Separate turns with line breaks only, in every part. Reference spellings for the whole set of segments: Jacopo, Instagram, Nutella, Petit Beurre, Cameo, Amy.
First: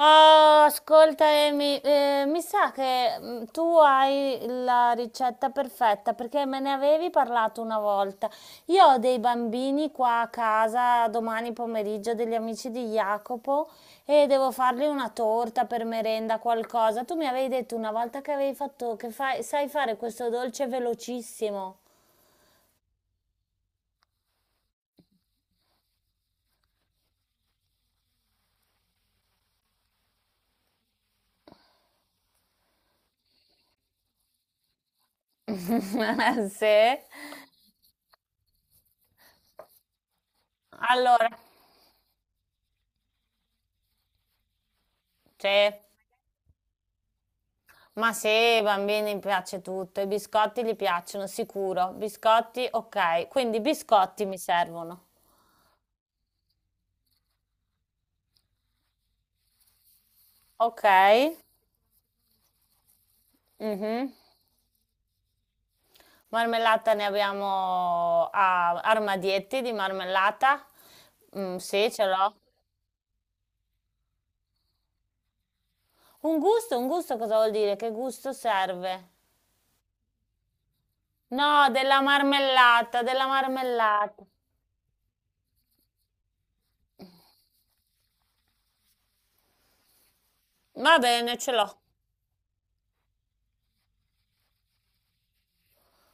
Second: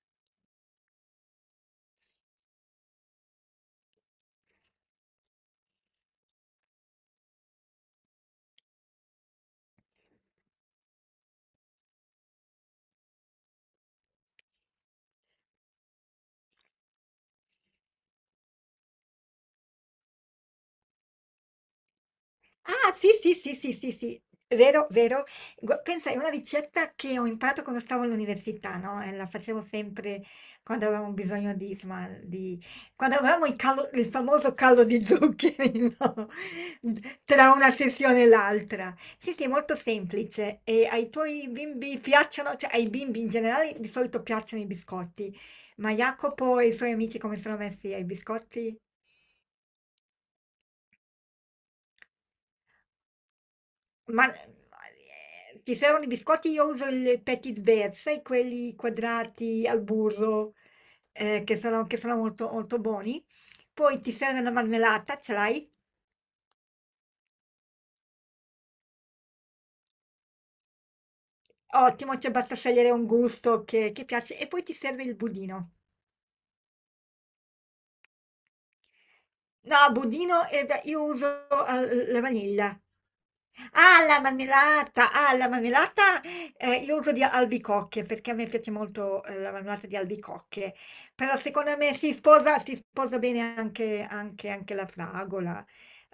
Oh, ascolta Amy, mi sa che tu hai la ricetta perfetta perché me ne avevi parlato una volta. Io ho dei bambini qua a casa domani pomeriggio, degli amici di Jacopo, e devo fargli una torta per merenda, qualcosa. Tu mi avevi detto una volta che avevi fatto, sai fare questo dolce velocissimo.
Ah, sì, sì, sì, sì, sì, sì, vero, vero. Pensa, è una ricetta che ho imparato quando stavo all'università, no? E la facevo sempre quando avevamo bisogno di, insomma, di... quando avevamo il, il famoso calo di zuccheri, no?
Sì?
Tra una sessione e l'altra. Sì, sì, è molto semplice. E ai
Allora,
tuoi bimbi piacciono, cioè ai bimbi in generale di solito piacciono i biscotti,
sì.
ma Jacopo e i suoi amici come sono messi ai
Ma se ai
biscotti?
bambini piace tutto, i biscotti gli piacciono, sicuro. Biscotti, ok. Quindi biscotti
Ma,
mi servono.
ti servono i biscotti? Io uso il Petit Beurre, sai quelli quadrati al burro,
Ok.
che sono molto molto buoni. Poi
Mhm.
ti serve una marmellata, ce l'hai?
Marmellata ne abbiamo a armadietti di marmellata. Mm, sì, ce
Ottimo, cioè
l'ho.
basta scegliere un gusto che piace e poi ti serve il budino.
Un gusto cosa vuol dire? Che gusto serve?
No, budino, beh, io uso,
No, della
l la vaniglia.
marmellata, della
Ah, la
marmellata.
marmellata! Ah, la marmellata, io uso di albicocche, perché a me piace molto, la marmellata di albicocche,
Va bene,
però
ce l'ho.
secondo me si sposa bene anche la fragola,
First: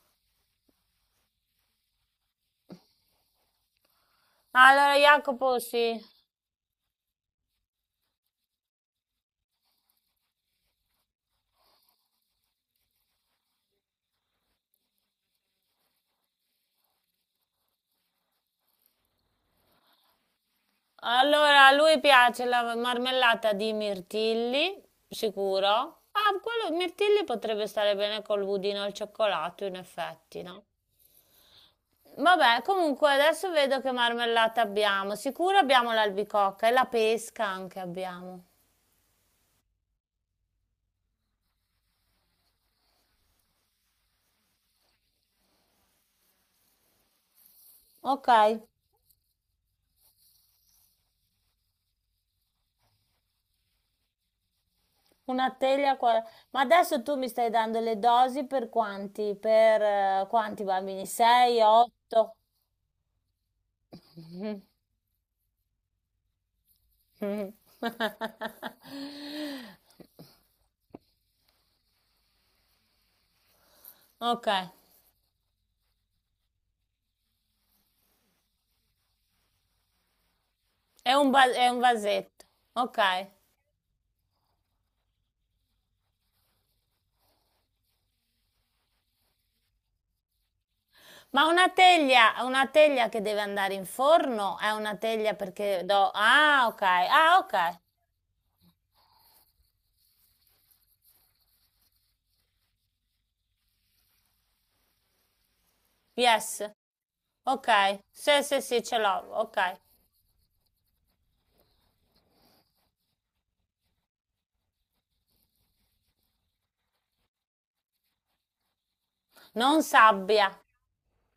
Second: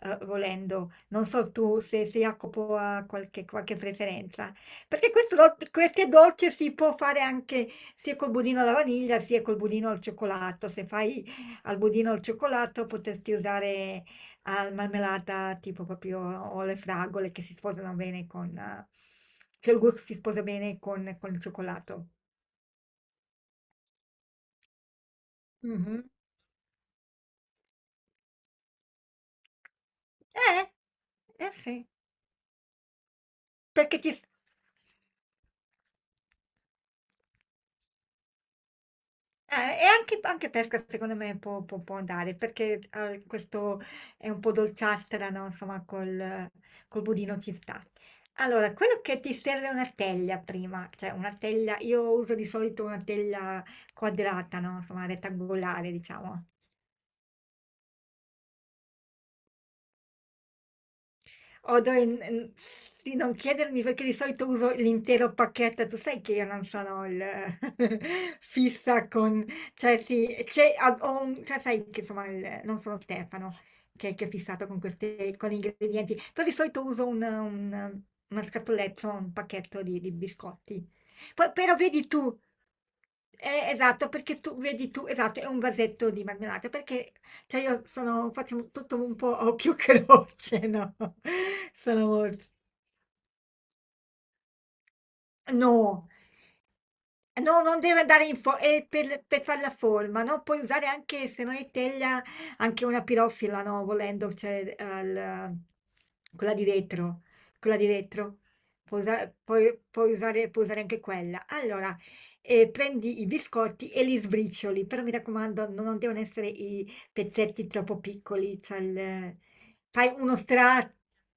volendo. Non so tu se Jacopo ha qualche preferenza.
Allora,
Perché questo do
Jacopo, sì.
queste dolce si può fare anche sia col budino alla vaniglia, sia col budino al cioccolato. Se fai al budino al cioccolato potresti usare al marmellata tipo proprio o le fragole che si sposano bene con... che il gusto si sposa bene con il
Allora, a lui
cioccolato.
piace la marmellata di mirtilli, sicuro.
Mhm.
Ah, quello mirtilli potrebbe stare bene col budino al cioccolato, in effetti, no?
Eh, eh sì,
Vabbè, comunque adesso vedo che
perché ci...
marmellata abbiamo. Sicuro abbiamo l'albicocca e la pesca anche abbiamo.
Eh, e anche pesca secondo me può andare, perché, questo è un po' dolciastra, no, insomma col budino ci sta.
Ok,
Allora, quello che ti serve è una teglia prima, cioè una teglia io uso di solito una teglia quadrata, no, insomma
una
rettangolare
teglia qua.
diciamo.
Ma adesso tu mi stai dando le dosi per quanti? Per quanti bambini? 6,
Odo in-
8?
in- sì, non chiedermi perché di solito uso l'intero pacchetto, tu sai che io non sono il fissa con, cioè sì, cioè, sai che insomma non sono Stefano che è
Ok.
fissato con queste, con gli ingredienti, però di solito uso una scatoletta, un pacchetto di biscotti.
È un, va- è
Però
un
vedi tu,
vasetto, ok.
esatto, perché tu, vedi tu, esatto, è un vasetto di marmellata, perché cioè io sono faccio tutto un po' a occhio croce, no?
Ma
Sono molto
una teglia che deve andare in forno è una teglia perché
no!
do... Ah, ok, ah,
No,
ok.
non deve andare in fo e per far la forma, no, puoi usare anche se non è teglia, anche una pirofila, no, volendo, cioè al quella di
Yes,
vetro, quella di
ok.
vetro.
Sì, sì, sì, ce l'ho, ok.
Puoi usare anche quella. Allora, prendi i biscotti e li sbricioli, però mi raccomando, non devono essere i pezzetti troppo piccoli, cioè
Non
fai uno
sabbia.
strato,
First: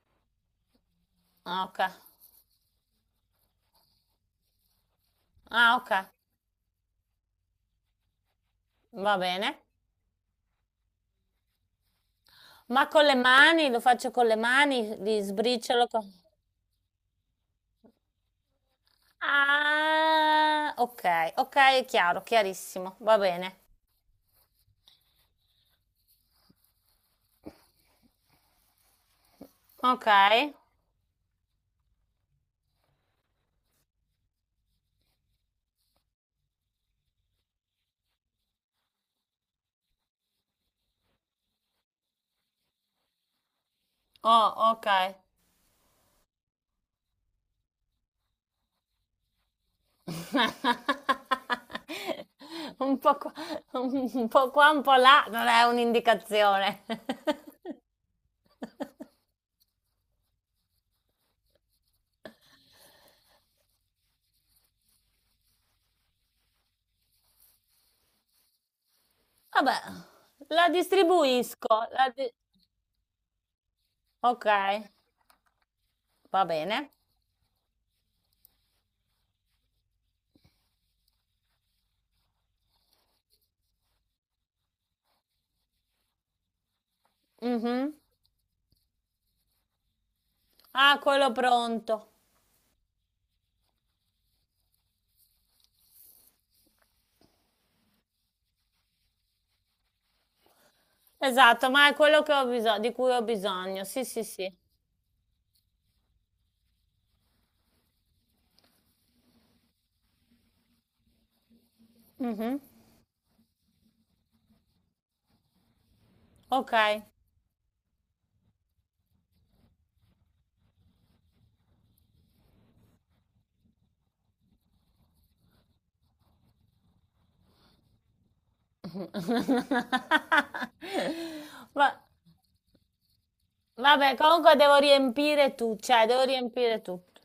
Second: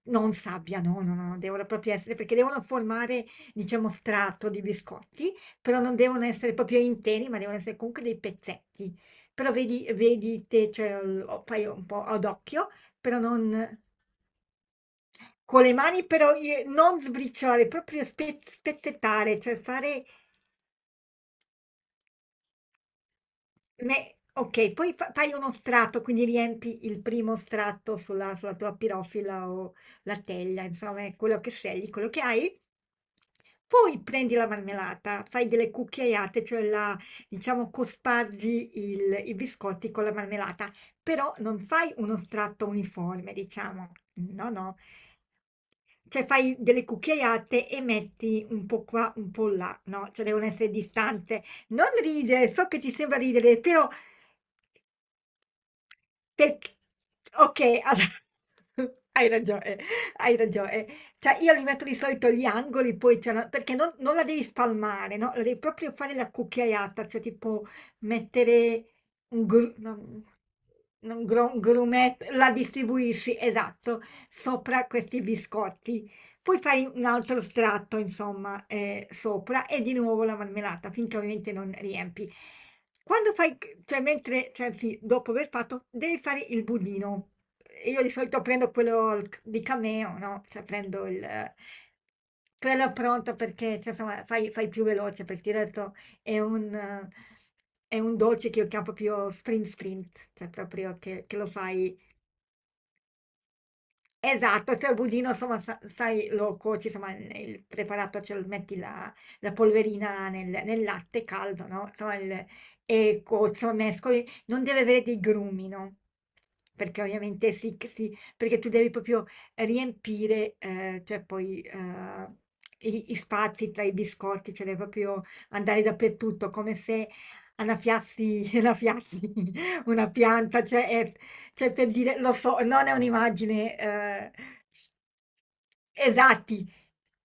non sabbia, no, no, no,
Ah,
devono
ok.
proprio essere, perché devono formare, diciamo, strato di biscotti.
Ah,
Però
ok,
non devono essere proprio interi, ma devono essere comunque dei pezzetti.
va
Però
bene.
vedi te, cioè lo fai un po' ad occhio,
Ma con le
però
mani,
non
lo faccio con le mani, li
con le
sbriciolo
mani
con...
però i non sbriciolare, proprio spezzettare, cioè fare
Ah, ok, ok, è chiaro, chiarissimo, va bene.
Me okay, poi fa fai uno strato, quindi riempi il primo strato sulla tua pirofila o
Ok.
la teglia, insomma è quello che scegli, quello che hai. Poi prendi la marmellata, fai delle cucchiaiate, cioè la diciamo cospargi il i biscotti con la marmellata, però non fai uno strato uniforme, diciamo. No,
Oh,
no.
ok.
Cioè fai delle cucchiaiate e metti un po' qua, un po' là, no, cioè devono essere distanze. Non ridere, so che ti
Un po'
sembra
qua,
ridere, però
un po' qua, un po' là, non è
Tec-
un'indicazione.
ok, hai ragione, hai ragione. Cioè, io li metto di solito gli angoli, poi c'è perché non la devi spalmare, no? La devi proprio fare la cucchiaiata, cioè tipo mettere un
Vabbè,
gruppo,
la distribuisco.
grumet, la distribuisci, esatto,
Ok,
sopra questi biscotti.
va
Poi
bene.
fai un altro strato, insomma, sopra e di nuovo la marmellata, finché ovviamente non riempi. Quando fai, cioè mentre, cioè, anzi, dopo aver fatto, devi fare il budino.
Mhm.
Io di solito prendo quello di Cameo, no? Cioè
Ah,
prendo
quello pronto.
quello pronto perché, cioè, insomma, fai più veloce, perché ti ho detto, è un, eh, è un dolce che io chiamo proprio sprint sprint, cioè proprio che lo
Esatto, ma è
fai
quello che ho bisogno, di cui ho bisogno. Sì, sì, sì.
Esatto, cioè il budino insomma sa sai lo cuoci, insomma il preparato, cioè lo metti la polverina nel latte caldo, no, insomma il
Mhm.
e cuoci, insomma mescoli, non deve avere dei grumi, no,
Ok.
perché ovviamente si c si perché tu devi proprio riempire, cioè poi, gli spazi tra i biscotti, cioè devi proprio andare dappertutto, come se annaffiassi annaffiassi una pianta, cioè è cioè per
Va-
dire, lo so, non è un'immagine
vabbè, comunque devo riempire tu, cioè devo
esatti,
riempire tutto.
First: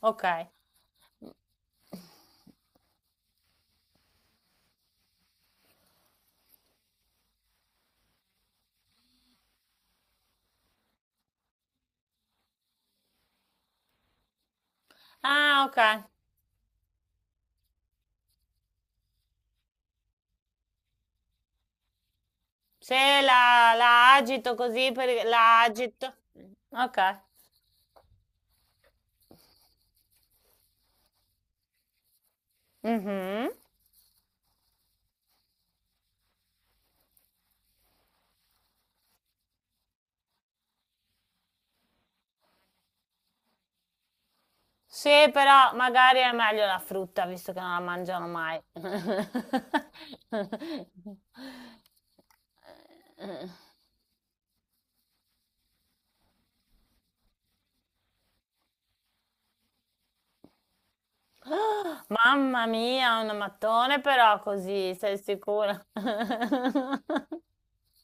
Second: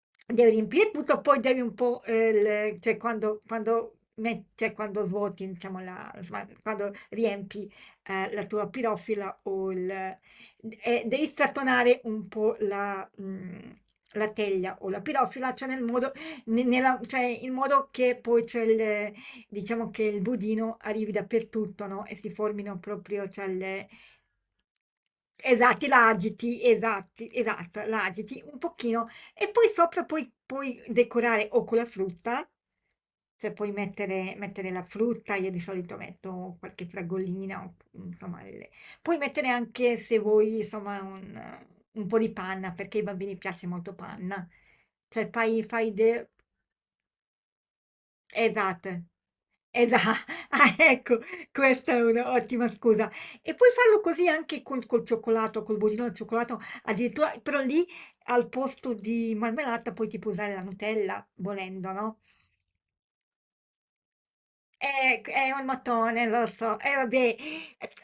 Ok.
devi riempire tutto, poi devi un po', cioè quando, cioè quando svuoti, diciamo, la, insomma, quando riempi la tua pirofila o devi strattonare un po' la teglia o la pirofila,
Ah,
cioè
ok.
nel modo, cioè in modo che poi c'è il, diciamo che il budino arrivi dappertutto, no? E si formino
Se
proprio, cioè,
la,
le,
la agito così, per, la
Esatti, la
agito.
agiti,
Ok.
esatti, esatto, la agiti un pochino e poi sopra puoi decorare o con la frutta,
Mhm.
cioè puoi mettere la frutta, io di solito metto qualche fragolina, o, insomma le puoi mettere anche se vuoi insomma un po' di panna, perché ai bambini piace molto panna.
Sì,
Cioè fai
però
fai
magari
de
è meglio la frutta, visto che non la mangiano mai.
Esatto, esa ah, ecco, questa è un'ottima scusa. E puoi farlo così anche col, col cioccolato, col budino al cioccolato, addirittura, però lì al posto di marmellata poi ti puoi tipo usare la Nutella, volendo, no?
Mamma mia, un mattone però così, sei
È un
sicura?
mattone, lo so. E vabbè,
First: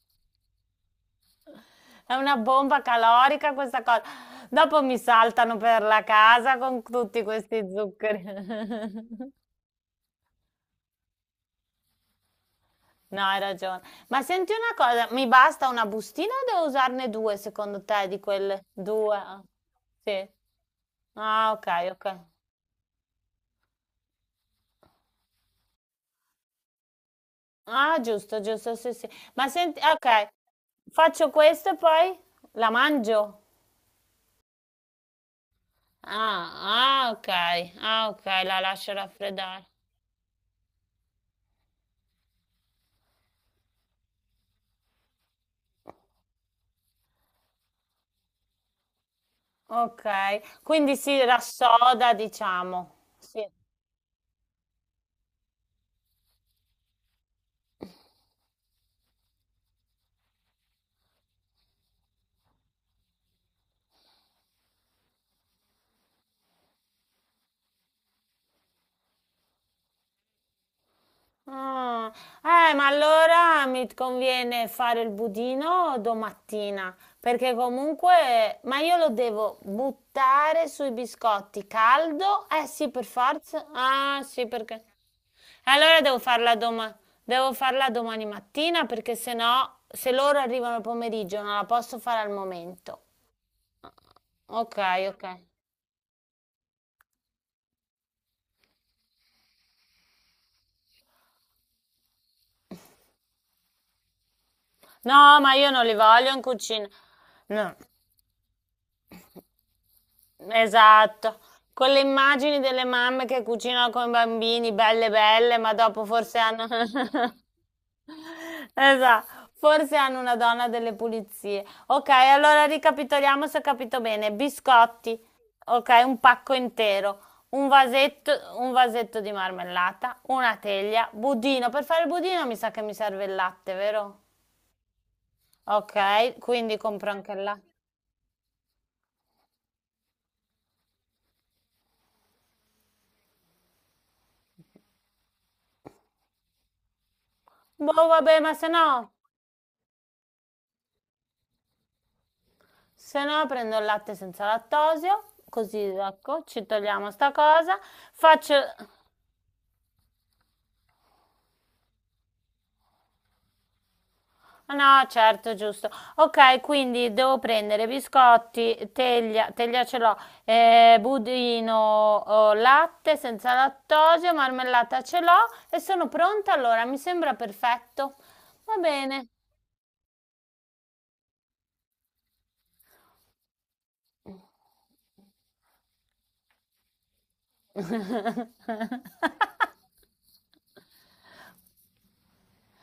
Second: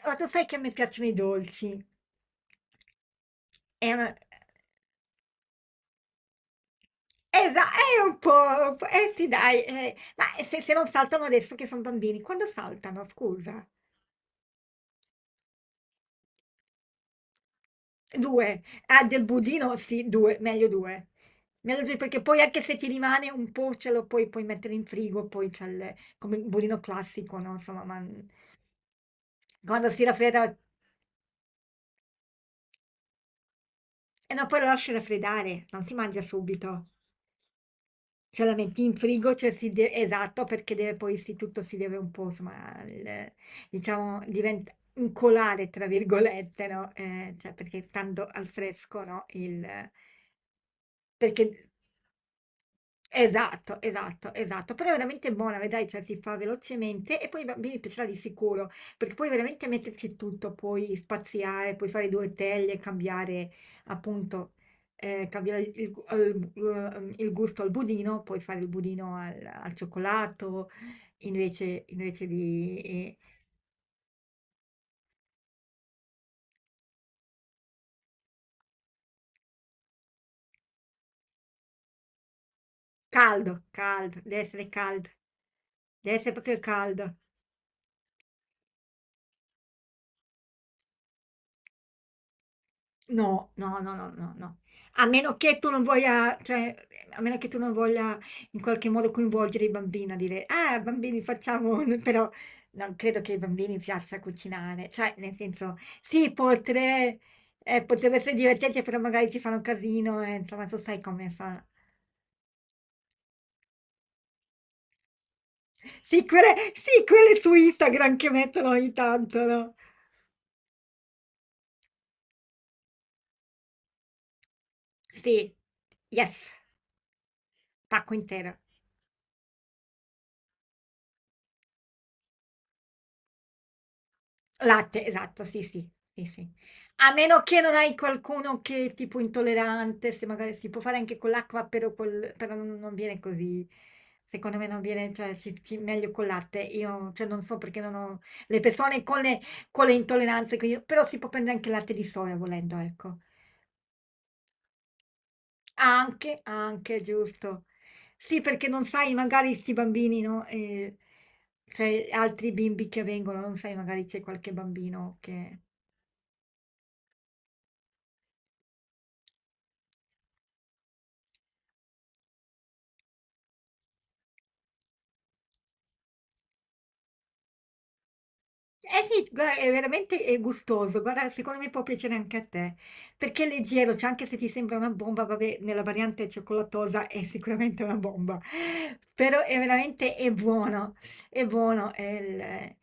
ma tu sai che a me piacciono i dolci.
È una bomba calorica questa
È
cosa.
una...
Dopo mi saltano per la casa con tutti questi
È un
zuccheri.
po', eh sì, dai, ma se non saltano adesso che sono bambini, quando saltano,
No, hai
scusa?
ragione. Ma senti una cosa, mi basta una bustina o devo usarne due secondo te di
2.
quelle?
Ah,
Due?
del
Ah,
budino sì,
sì.
2, meglio 2.
Ah, ok,
Meglio 2
ok.
perché poi anche se ti rimane un po' ce lo puoi mettere in frigo, poi c'è il, come il budino classico, no? Insomma,
Ah,
ma
giusto, giusto, sì, sì. Ma senti,
quando si
ok,
raffredda...
faccio questo e poi la mangio?
E no, poi lo lasci raffreddare, non si mangia
Ah,
subito.
ah, ok, ah, ok,
Cioè la
la
metti
lascio
in frigo, cioè
raffreddare.
esatto, perché deve poi sì, tutto si deve un po', insomma, diciamo, diventa incolare, tra virgolette, no? Cioè perché stando al fresco, no? Il,
Ok, quindi si
perché
rassoda, diciamo. Sì.
Esatto, esatto, esatto, però è veramente buona, vedrai, cioè si fa velocemente e poi ai bambini piacerà di sicuro, perché puoi veramente metterci tutto, puoi spaziare, puoi fare due teglie, cambiare appunto, cambiare il, il gusto al budino, puoi fare il budino al, al cioccolato,
Ah,
invece di...
ma allora mi conviene fare il budino domattina, perché comunque, ma io lo devo buttare sui biscotti caldo? Eh sì, per
caldo,
forza. Ah, sì, perché. E
caldo,
Allora
deve
devo
essere
farla
proprio
doma-
caldo.
Devo farla domani mattina, perché se no, se loro arrivano al pomeriggio, non la posso fare al momento.
No, no, no, no, no, no.
Ok,
A
ok.
meno che tu non voglia, cioè, a meno che tu non voglia in qualche modo coinvolgere i bambini a dire, ah, bambini, facciamo, un-" però non credo che ai bambini piaccia cucinare, cioè,
No,
nel
ma io
senso,
non li voglio
sì,
in cucina. No,
potrebbe essere divertente, però magari ti fanno casino, insomma, sai come
esatto,
fa.
con le immagini delle mamme che cucinano con i bambini, belle belle, ma dopo forse hanno...
Sì, quelle su Instagram che mettono ogni tanto,
Esatto,
no?
forse hanno una donna delle pulizie. Ok, allora ricapitoliamo se ho capito bene. Biscotti,
Sì,
ok, un
yes,
pacco intero, un
pacco
vasetto,
intero.
un vasetto di marmellata, una teglia, budino. Per fare il budino mi sa che mi serve il latte, vero?
Latte, esatto, sì, sì, sì,
Ok,
sì.
quindi compro
A
anche il
meno che
latte.
non hai qualcuno che è tipo intollerante, se magari si può fare anche con l'acqua, però, però non viene così. Secondo me non viene, cioè, meglio col latte. Io, cioè, non so perché non
Boh,
ho
vabbè, ma
le
se
persone
no...
con le intolleranze, quindi- però si può prendere anche latte di soia volendo, ecco.
Se no prendo il latte senza lattosio, così
Anche,
ecco, ci
anche,
togliamo sta
giusto.
cosa.
Sì,
Faccio...
perché non sai, magari sti bambini, no? Cioè, altri bimbi che vengono, non sai, magari c'è qualche
No,
bambino
certo,
che...
giusto. Ok, quindi devo prendere biscotti, teglia, teglia ce l'ho, budino, oh, latte senza lattosio, marmellata ce l'ho e sono pronta allora, mi sembra perfetto. Va
Eh
bene.
sì, guarda, è veramente gustoso, guarda, secondo me può piacere anche a te, perché è leggero, cioè anche se ti sembra una bomba, vabbè, nella variante cioccolatosa è sicuramente una bomba, però è veramente è buono,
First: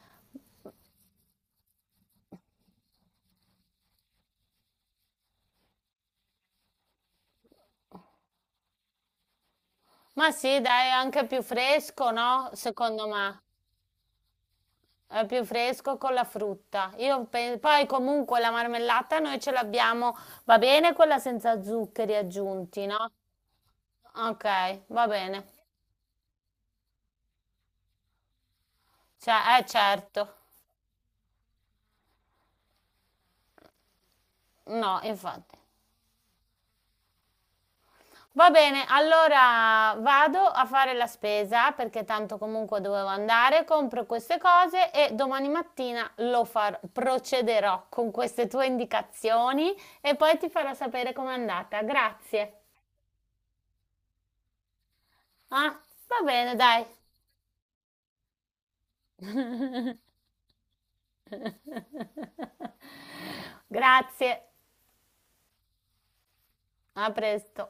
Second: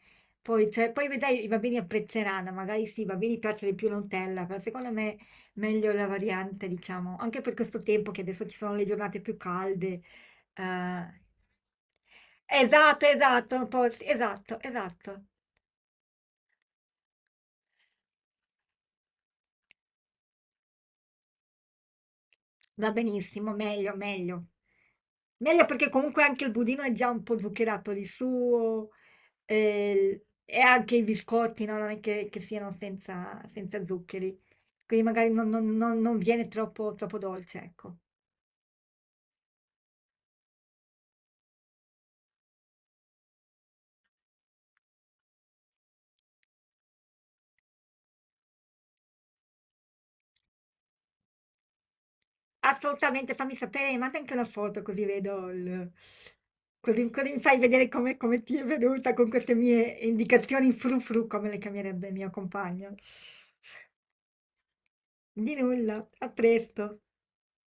poi, cioè, poi vedrai i bambini apprezzeranno, magari sì, i bambini piace di più la Nutella, però secondo me meglio la variante, diciamo, anche per questo tempo che adesso ci sono le giornate più calde.
Ma sì, dai, è
eh,
anche più fresco, no?
Esatto,
Secondo me.
esatto, un po' sì, esatto,
È
esatto.
più fresco con la frutta. Poi comunque la marmellata noi ce l'abbiamo, va bene quella senza zuccheri aggiunti,
Va
no?
benissimo, meglio,
Ok,
meglio.
va bene.
Meglio perché comunque anche il budino è già un po' zuccherato di suo
Cioè, eh certo.
e anche i biscotti, no? Non è che siano senza, senza zuccheri,
No,
quindi magari
infatti.
non viene troppo, troppo dolce, ecco.
Va bene, allora vado a fare la spesa perché tanto comunque dovevo andare, compro queste cose e domani mattina lo farò, procederò con queste tue indicazioni e poi ti farò sapere com'è andata. Grazie.
Assolutamente, fammi sapere, manda anche una foto così vedo
Ah,
il...
va bene, dai.
Così, così mi fai vedere come, come ti è venuta con queste mie indicazioni frufru, come le chiamerebbe mio compagno.
Grazie,
Di nulla, a presto.
a presto.